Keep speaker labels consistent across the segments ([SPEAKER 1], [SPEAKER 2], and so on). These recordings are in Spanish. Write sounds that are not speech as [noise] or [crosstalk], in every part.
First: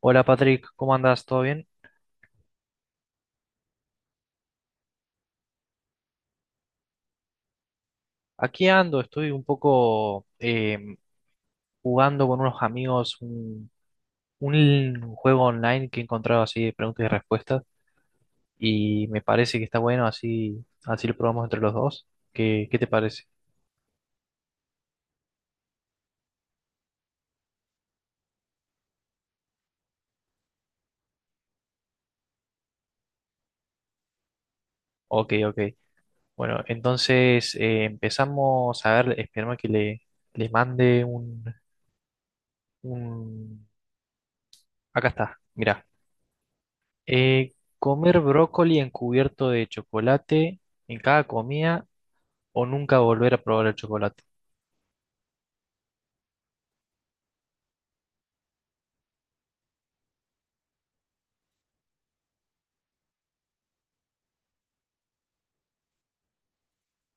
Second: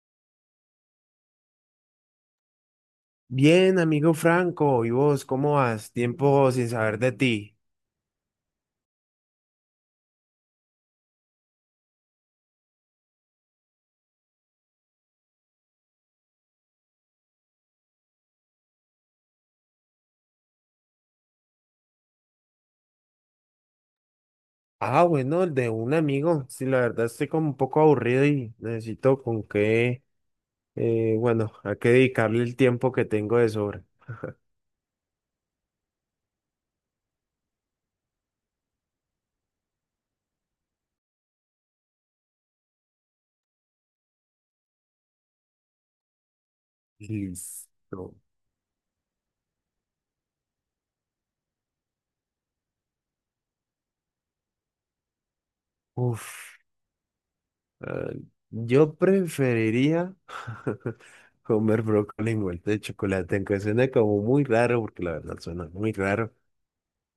[SPEAKER 1] Hola Patrick, ¿cómo andas? ¿Todo bien?
[SPEAKER 2] Bien, amigo Franco, ¿y vos cómo vas? Tiempo sin saber de ti.
[SPEAKER 1] Aquí ando, estoy un poco jugando con unos amigos un juego online que he encontrado así de preguntas y respuestas y me parece que está bueno, así lo probamos entre los dos. ¿Qué te parece?
[SPEAKER 2] Ah, bueno, el de un amigo. Sí, la verdad estoy como un poco aburrido y necesito a qué dedicarle el tiempo que tengo de sobra.
[SPEAKER 1] Ok, ok. Bueno, entonces empezamos a ver, esperemos que le mande un... Acá está, mira.
[SPEAKER 2] Listo.
[SPEAKER 1] Comer brócoli encubierto de chocolate en cada comida o nunca volver a probar el chocolate.
[SPEAKER 2] Uf, ah, yo preferiría [laughs] comer brócoli envuelto de chocolate, aunque suena como muy raro, porque la verdad suena muy raro.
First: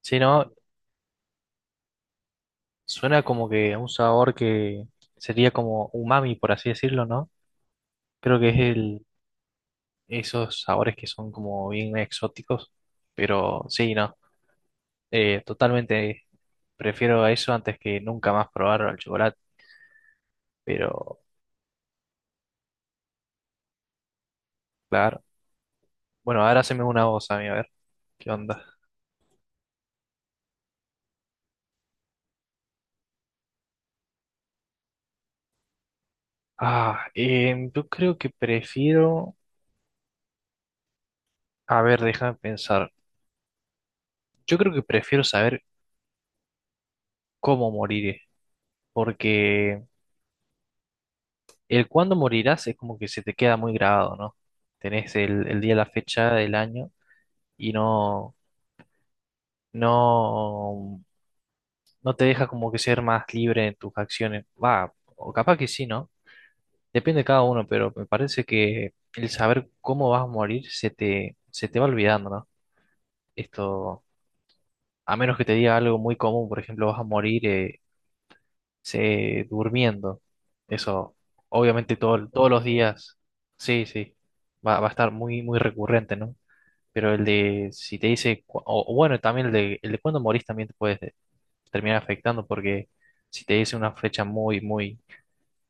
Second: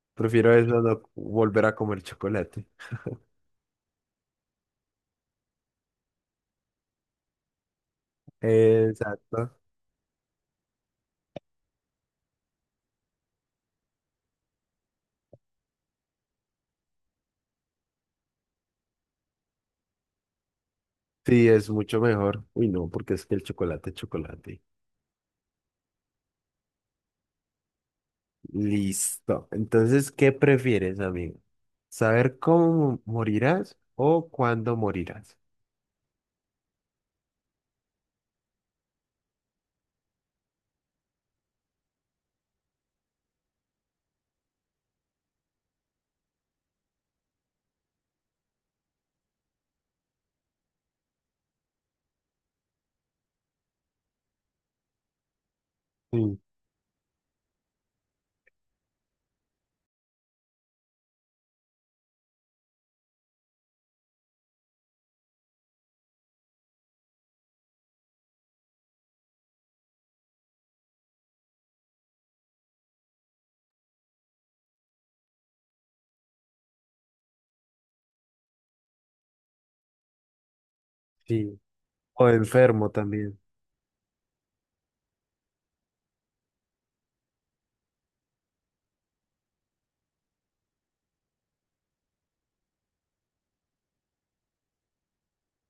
[SPEAKER 1] Si no,
[SPEAKER 2] Prefiero eso, no volver a comer chocolate.
[SPEAKER 1] suena como que un sabor que sería como umami, por así decirlo, ¿no? Creo que es
[SPEAKER 2] Exacto.
[SPEAKER 1] esos sabores que son como bien exóticos, pero sí, no, totalmente prefiero a eso antes que nunca más probar el chocolate, pero
[SPEAKER 2] Sí, es mucho mejor. Uy, no, porque es que el chocolate es chocolate.
[SPEAKER 1] claro. Bueno, ahora haceme una voz a mí, a ver, ¿qué onda?
[SPEAKER 2] Listo. Entonces, ¿qué prefieres, amigo? ¿Saber cómo morirás o cuándo morirás?
[SPEAKER 1] Ah, yo creo que prefiero, a ver, déjame pensar, yo creo que prefiero saber cómo moriré, porque el cuándo morirás es como que se te queda muy grabado, ¿no? Tenés el día, la fecha
[SPEAKER 2] Sí,
[SPEAKER 1] del año y no, no te deja como que ser más libre en tus acciones. Va, o capaz que sí, ¿no? Depende de cada uno, pero me parece que el saber cómo vas a morir se te va olvidando, ¿no? Esto, a menos que te diga algo muy común, por ejemplo, vas a morir durmiendo. Eso,
[SPEAKER 2] sí.
[SPEAKER 1] obviamente
[SPEAKER 2] O
[SPEAKER 1] todos los
[SPEAKER 2] enfermo
[SPEAKER 1] días,
[SPEAKER 2] también.
[SPEAKER 1] sí, sí, va a estar muy recurrente, ¿no? Pero el de, si te dice, o bueno, también el de cuándo morís también te puedes terminar afectando porque si te dice una fecha muy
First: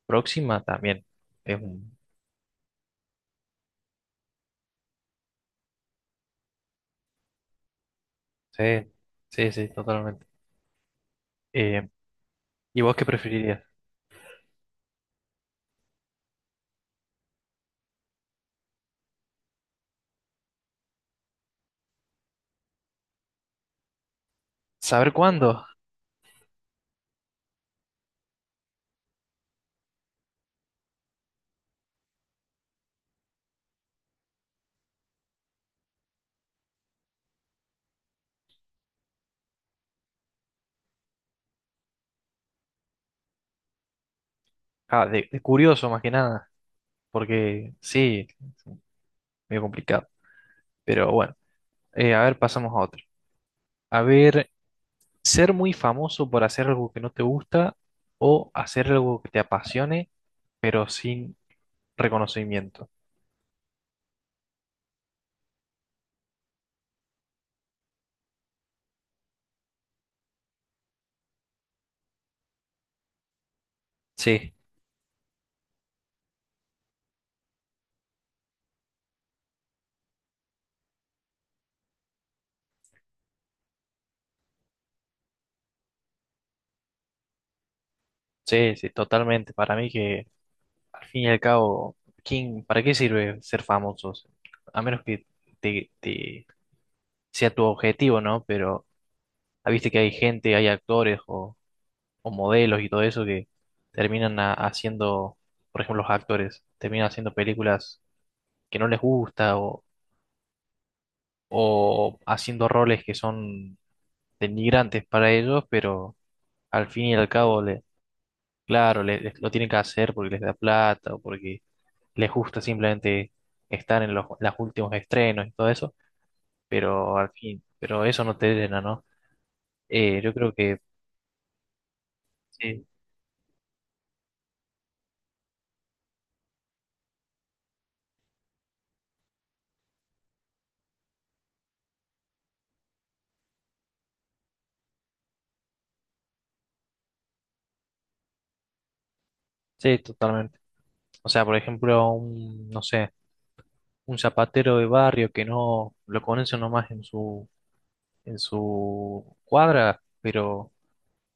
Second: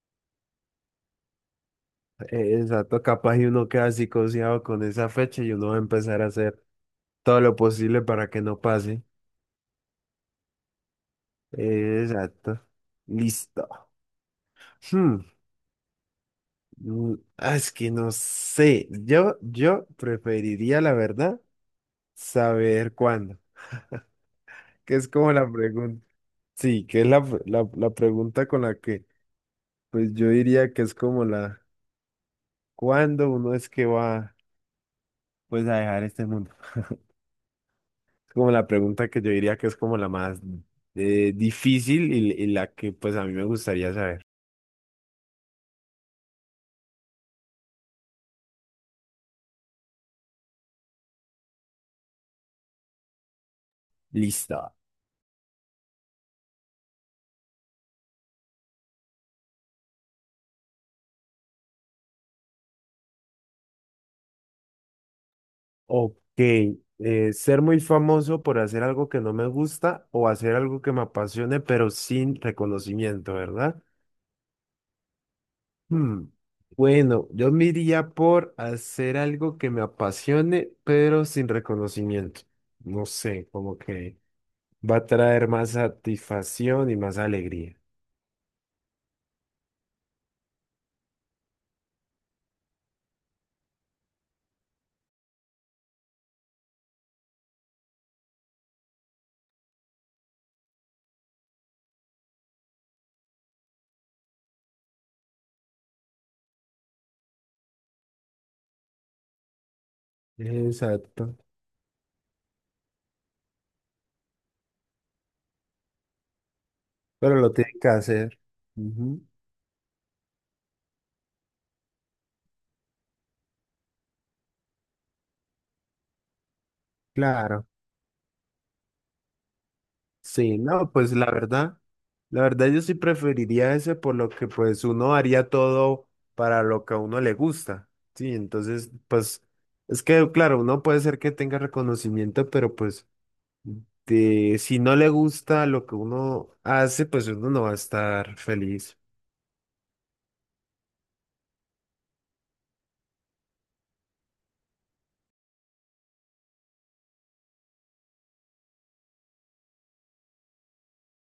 [SPEAKER 1] próxima, también es un...
[SPEAKER 2] Exacto, capaz y uno queda psicoseado con esa fecha y uno va a empezar a hacer todo lo posible para que no
[SPEAKER 1] Sí,
[SPEAKER 2] pase.
[SPEAKER 1] sí, sí, totalmente. Eh,
[SPEAKER 2] Exacto.
[SPEAKER 1] ¿Y vos qué preferirías?
[SPEAKER 2] Listo. Hmm, Es que no sé. Yo preferiría, la verdad, saber cuándo. Que es
[SPEAKER 1] ¿Saber
[SPEAKER 2] como la
[SPEAKER 1] cuándo?
[SPEAKER 2] pregunta. Sí, que es la pregunta con pues yo diría que es como la, ¿cuándo uno es que va, pues, a dejar este mundo? Es como la pregunta que yo diría que es como la más difícil y la que, pues, a mí me gustaría saber.
[SPEAKER 1] Ah, de curioso más que nada, porque sí, es medio complicado. Pero bueno, a ver, pasamos a otro. A ver,
[SPEAKER 2] Listo.
[SPEAKER 1] ser muy famoso por hacer algo que no te gusta o hacer algo que te apasione, pero sin reconocimiento.
[SPEAKER 2] Ok. Ser muy famoso por hacer algo que no me gusta o hacer algo que me apasione, pero sin reconocimiento, ¿verdad?
[SPEAKER 1] Sí,
[SPEAKER 2] Hmm, Bueno, yo me iría por hacer algo que me apasione, pero sin reconocimiento. No sé, como que va a traer más satisfacción y más alegría.
[SPEAKER 1] sí, sí, totalmente. Para mí que al fin y al cabo, ¿quién, para qué sirve ser famosos? A menos que te, te- sea tu objetivo, ¿no? Pero ah, viste que hay gente, hay actores o modelos y todo eso que terminan haciendo, por ejemplo, los actores terminan haciendo películas que no les gusta
[SPEAKER 2] Exacto.
[SPEAKER 1] o haciendo roles que son denigrantes para ellos, pero al fin y al
[SPEAKER 2] Pero lo
[SPEAKER 1] cabo,
[SPEAKER 2] tiene
[SPEAKER 1] le,
[SPEAKER 2] que hacer.
[SPEAKER 1] claro, le-
[SPEAKER 2] Ujú.
[SPEAKER 1] les- lo tienen que hacer porque les da plata o porque les gusta simplemente estar en los últimos estrenos y todo eso, pero al fin,
[SPEAKER 2] Claro.
[SPEAKER 1] pero eso no te llena, ¿no? Yo creo
[SPEAKER 2] Sí,
[SPEAKER 1] que
[SPEAKER 2] no, pues la verdad yo
[SPEAKER 1] sí,
[SPEAKER 2] sí preferiría ese por lo que pues uno haría todo para lo que a uno le gusta. Sí, entonces, pues es que claro, uno puede ser que tenga reconocimiento, pero pues... Este, si no le gusta lo que uno hace, pues uno no va a estar feliz.
[SPEAKER 1] sí, totalmente. O sea, por ejemplo, no sé, un zapatero de barrio que no lo conoce nomás en en su cuadra, pero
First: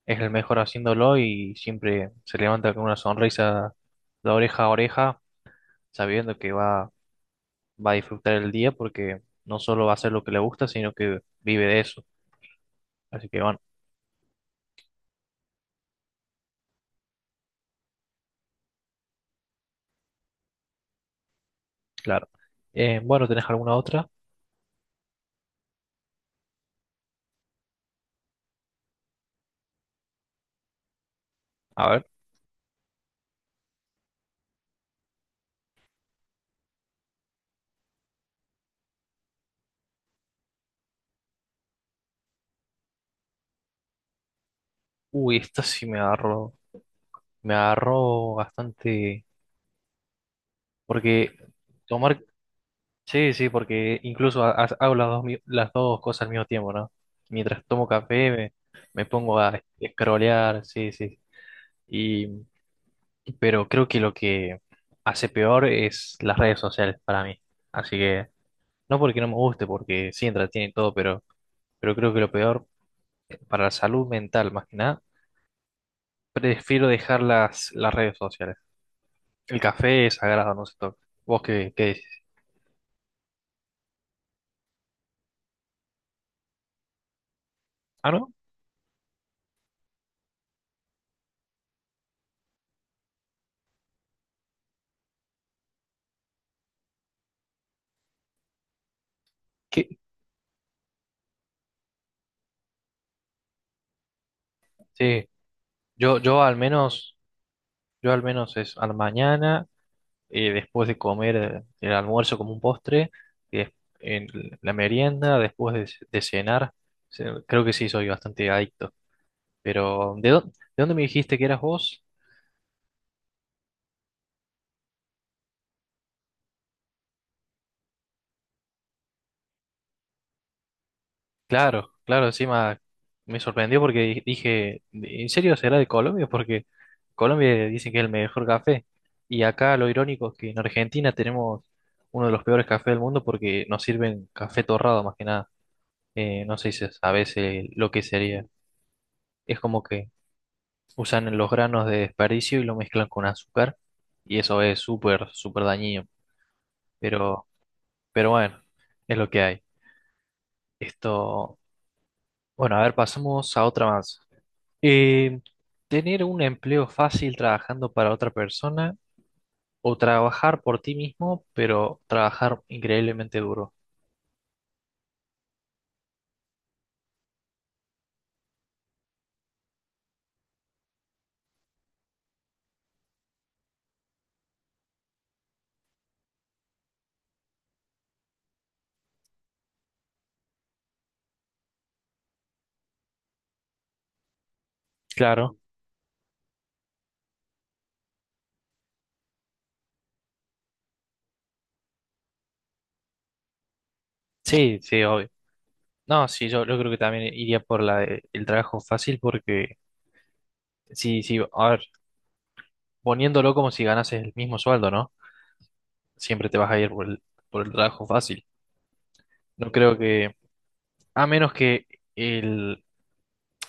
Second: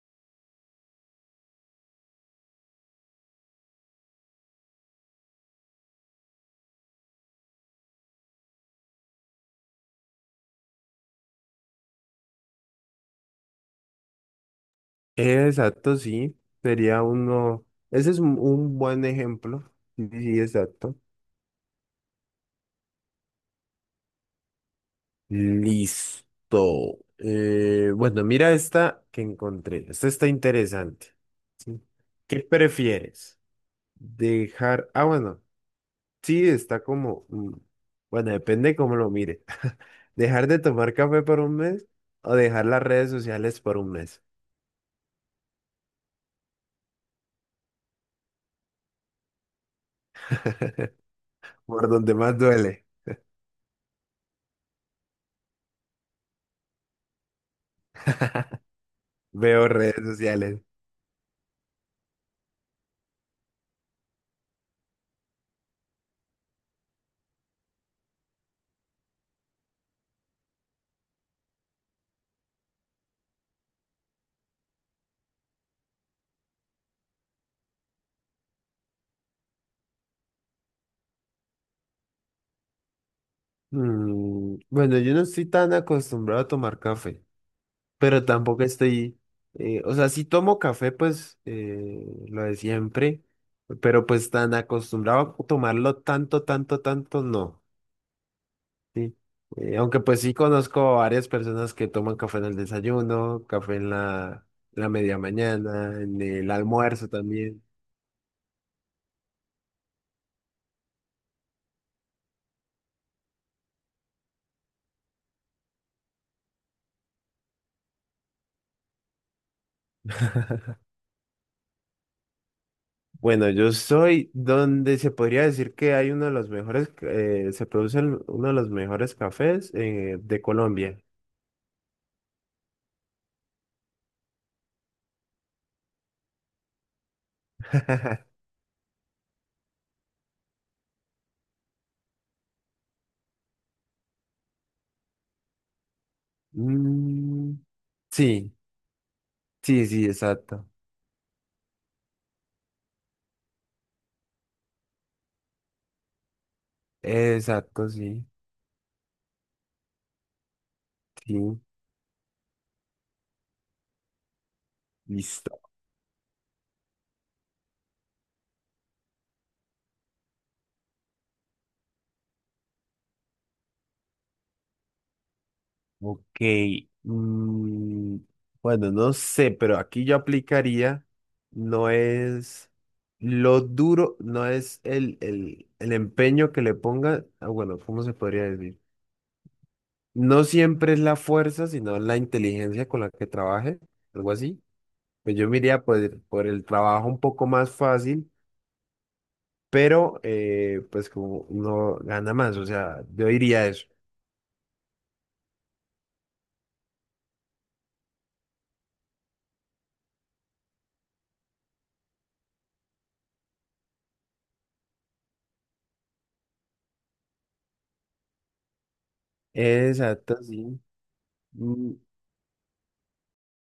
[SPEAKER 1] es el mejor haciéndolo y siempre se levanta con una sonrisa de oreja a oreja, sabiendo que va a disfrutar el día porque no solo va a hacer lo que le gusta, sino que vive de eso. Así que bueno.
[SPEAKER 2] Exacto, sí. Sería uno. Ese es un buen ejemplo. Sí, sí, exacto.
[SPEAKER 1] Claro. Bueno, ¿tenés alguna otra?
[SPEAKER 2] Listo. Bueno, mira esta que encontré. Esta está interesante.
[SPEAKER 1] A ver.
[SPEAKER 2] ¿Qué prefieres? Dejar. Ah, bueno. Sí, está como. Bueno, depende cómo lo mire. [laughs] ¿Dejar de tomar café por un mes o dejar las redes sociales por un mes?
[SPEAKER 1] Uy, esta sí me agarró. Me agarró bastante. Porque
[SPEAKER 2] Por donde
[SPEAKER 1] tomar.
[SPEAKER 2] más duele.
[SPEAKER 1] Sí, sí, porque incluso hago las dos, las dos cosas al mismo tiempo, ¿no? Mientras tomo café me pongo a
[SPEAKER 2] Veo redes sociales.
[SPEAKER 1] scrollear, sí, sí. Y, pero creo que lo que hace peor es las redes sociales para mí. Así que, no porque no me guste, porque sí entretiene y todo, pero creo que lo peor para la salud mental, más que nada prefiero dejar las redes sociales. El café es sagrado, no se toca. ¿Vos qué decís?
[SPEAKER 2] Mm, bueno, yo no estoy tan acostumbrado a tomar café,
[SPEAKER 1] Ah,
[SPEAKER 2] pero
[SPEAKER 1] ¿no?
[SPEAKER 2] tampoco estoy, o sea, si tomo café, pues lo de siempre, pero pues tan acostumbrado a tomarlo tanto, tanto, tanto, no. ¿Sí?
[SPEAKER 1] ¿Qué?
[SPEAKER 2] Aunque pues sí conozco varias personas que toman café en el desayuno, café en la media
[SPEAKER 1] Sí,
[SPEAKER 2] mañana,
[SPEAKER 1] yo,
[SPEAKER 2] en
[SPEAKER 1] yo
[SPEAKER 2] el
[SPEAKER 1] al
[SPEAKER 2] almuerzo
[SPEAKER 1] menos,
[SPEAKER 2] también.
[SPEAKER 1] yo al menos es a la mañana, después de comer el almuerzo como un postre, y des- en la merienda, después de, de cenar. Creo que sí, soy bastante adicto. Pero, ¿de dónde me dijiste que eras vos?
[SPEAKER 2] Bueno, yo soy donde se podría decir que hay uno de los mejores, uno de los mejores cafés de Colombia.
[SPEAKER 1] Claro, claro, encima me sorprendió porque dije, ¿en serio será de Colombia? Porque Colombia dicen que es el
[SPEAKER 2] [laughs]
[SPEAKER 1] mejor café. Y acá lo irónico es que en Argentina tenemos uno de los peores cafés del mundo porque nos sirven café torrado más que nada. No sé si sabes
[SPEAKER 2] Mm,
[SPEAKER 1] veces lo que sería.
[SPEAKER 2] sí,
[SPEAKER 1] Es como
[SPEAKER 2] sí, sí,
[SPEAKER 1] que
[SPEAKER 2] exacto.
[SPEAKER 1] usan los granos de desperdicio y lo mezclan con azúcar y eso es súper, súper dañino. Pero,
[SPEAKER 2] Exacto, sí,
[SPEAKER 1] pero bueno, es lo que hay. Esto,
[SPEAKER 2] sí,
[SPEAKER 1] bueno, a ver, pasamos a otra más. Eh,
[SPEAKER 2] listo.
[SPEAKER 1] Tener un empleo fácil trabajando para otra persona o trabajar por ti mismo, pero trabajar increíblemente duro.
[SPEAKER 2] Ok. mm, bueno, no sé, pero aquí yo aplicaría, no es lo duro, no es el empeño que le ponga, ah, bueno, ¿cómo se podría decir? No siempre es la fuerza, sino la inteligencia con la que trabaje, algo así. Pues yo me
[SPEAKER 1] Claro,
[SPEAKER 2] iría por el trabajo un poco más fácil, pero pues como uno gana más, o sea, yo diría eso.
[SPEAKER 1] sí, sí, obvio. No, sí, yo creo que también iría por el trabajo fácil porque, sí, sí, a ver, poniéndolo como si ganases el mismo sueldo, ¿no? Siempre te vas a ir por por el trabajo fácil. No creo que,
[SPEAKER 2] Exacto, sí.
[SPEAKER 1] a menos que
[SPEAKER 2] Mm,
[SPEAKER 1] el,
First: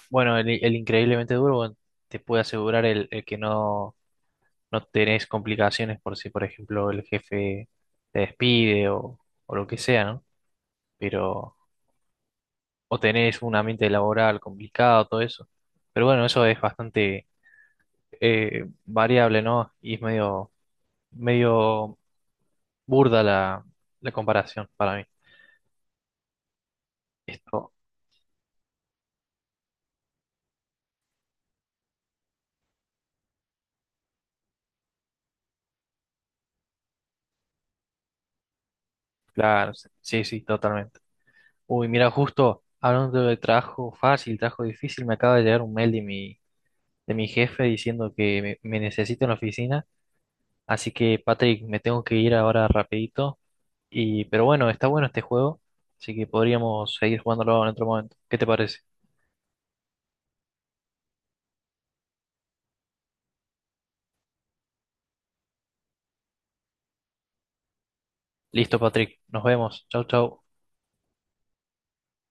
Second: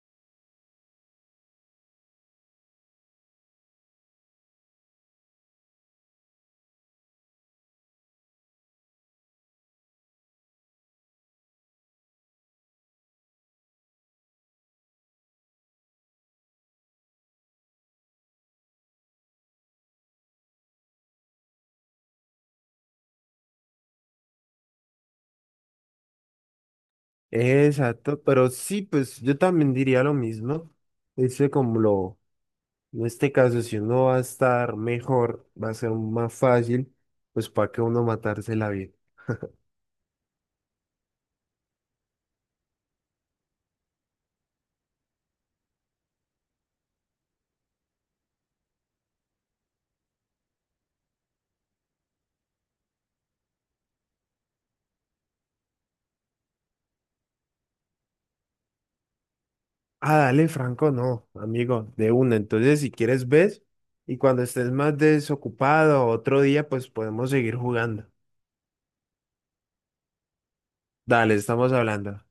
[SPEAKER 1] el increíblemente duro bueno, te puede asegurar el que no no tenés complicaciones por si, por ejemplo, el jefe te despide o lo que sea, ¿no? Pero, o tenés un ambiente laboral complicado, todo eso. Pero bueno, eso es bastante variable, ¿no? Y es medio burda la comparación para mí. Esto,
[SPEAKER 2] Exacto, pero sí, pues yo también diría lo mismo. Dice como lo, en este caso, si uno va a estar mejor, va a ser más fácil, pues para que uno matarse la vida.
[SPEAKER 1] claro, sí, sí, sí, totalmente. Uy, mira, justo hablando de trabajo fácil, trabajo difícil, me acaba de llegar un mail de de mi jefe diciendo que me necesita en la oficina. Así que, Patrick, me tengo que ir ahora rapidito. Y, pero bueno, está bueno este juego, así que podríamos seguir jugándolo en otro momento. ¿Qué te parece?
[SPEAKER 2] Ah, dale, Franco, no, amigo, de una. Entonces, si quieres, ves y cuando estés más desocupado otro día, pues podemos seguir jugando.
[SPEAKER 1] Listo, Patrick. Nos vemos. Chau, chau.
[SPEAKER 2] Dale, estamos hablando.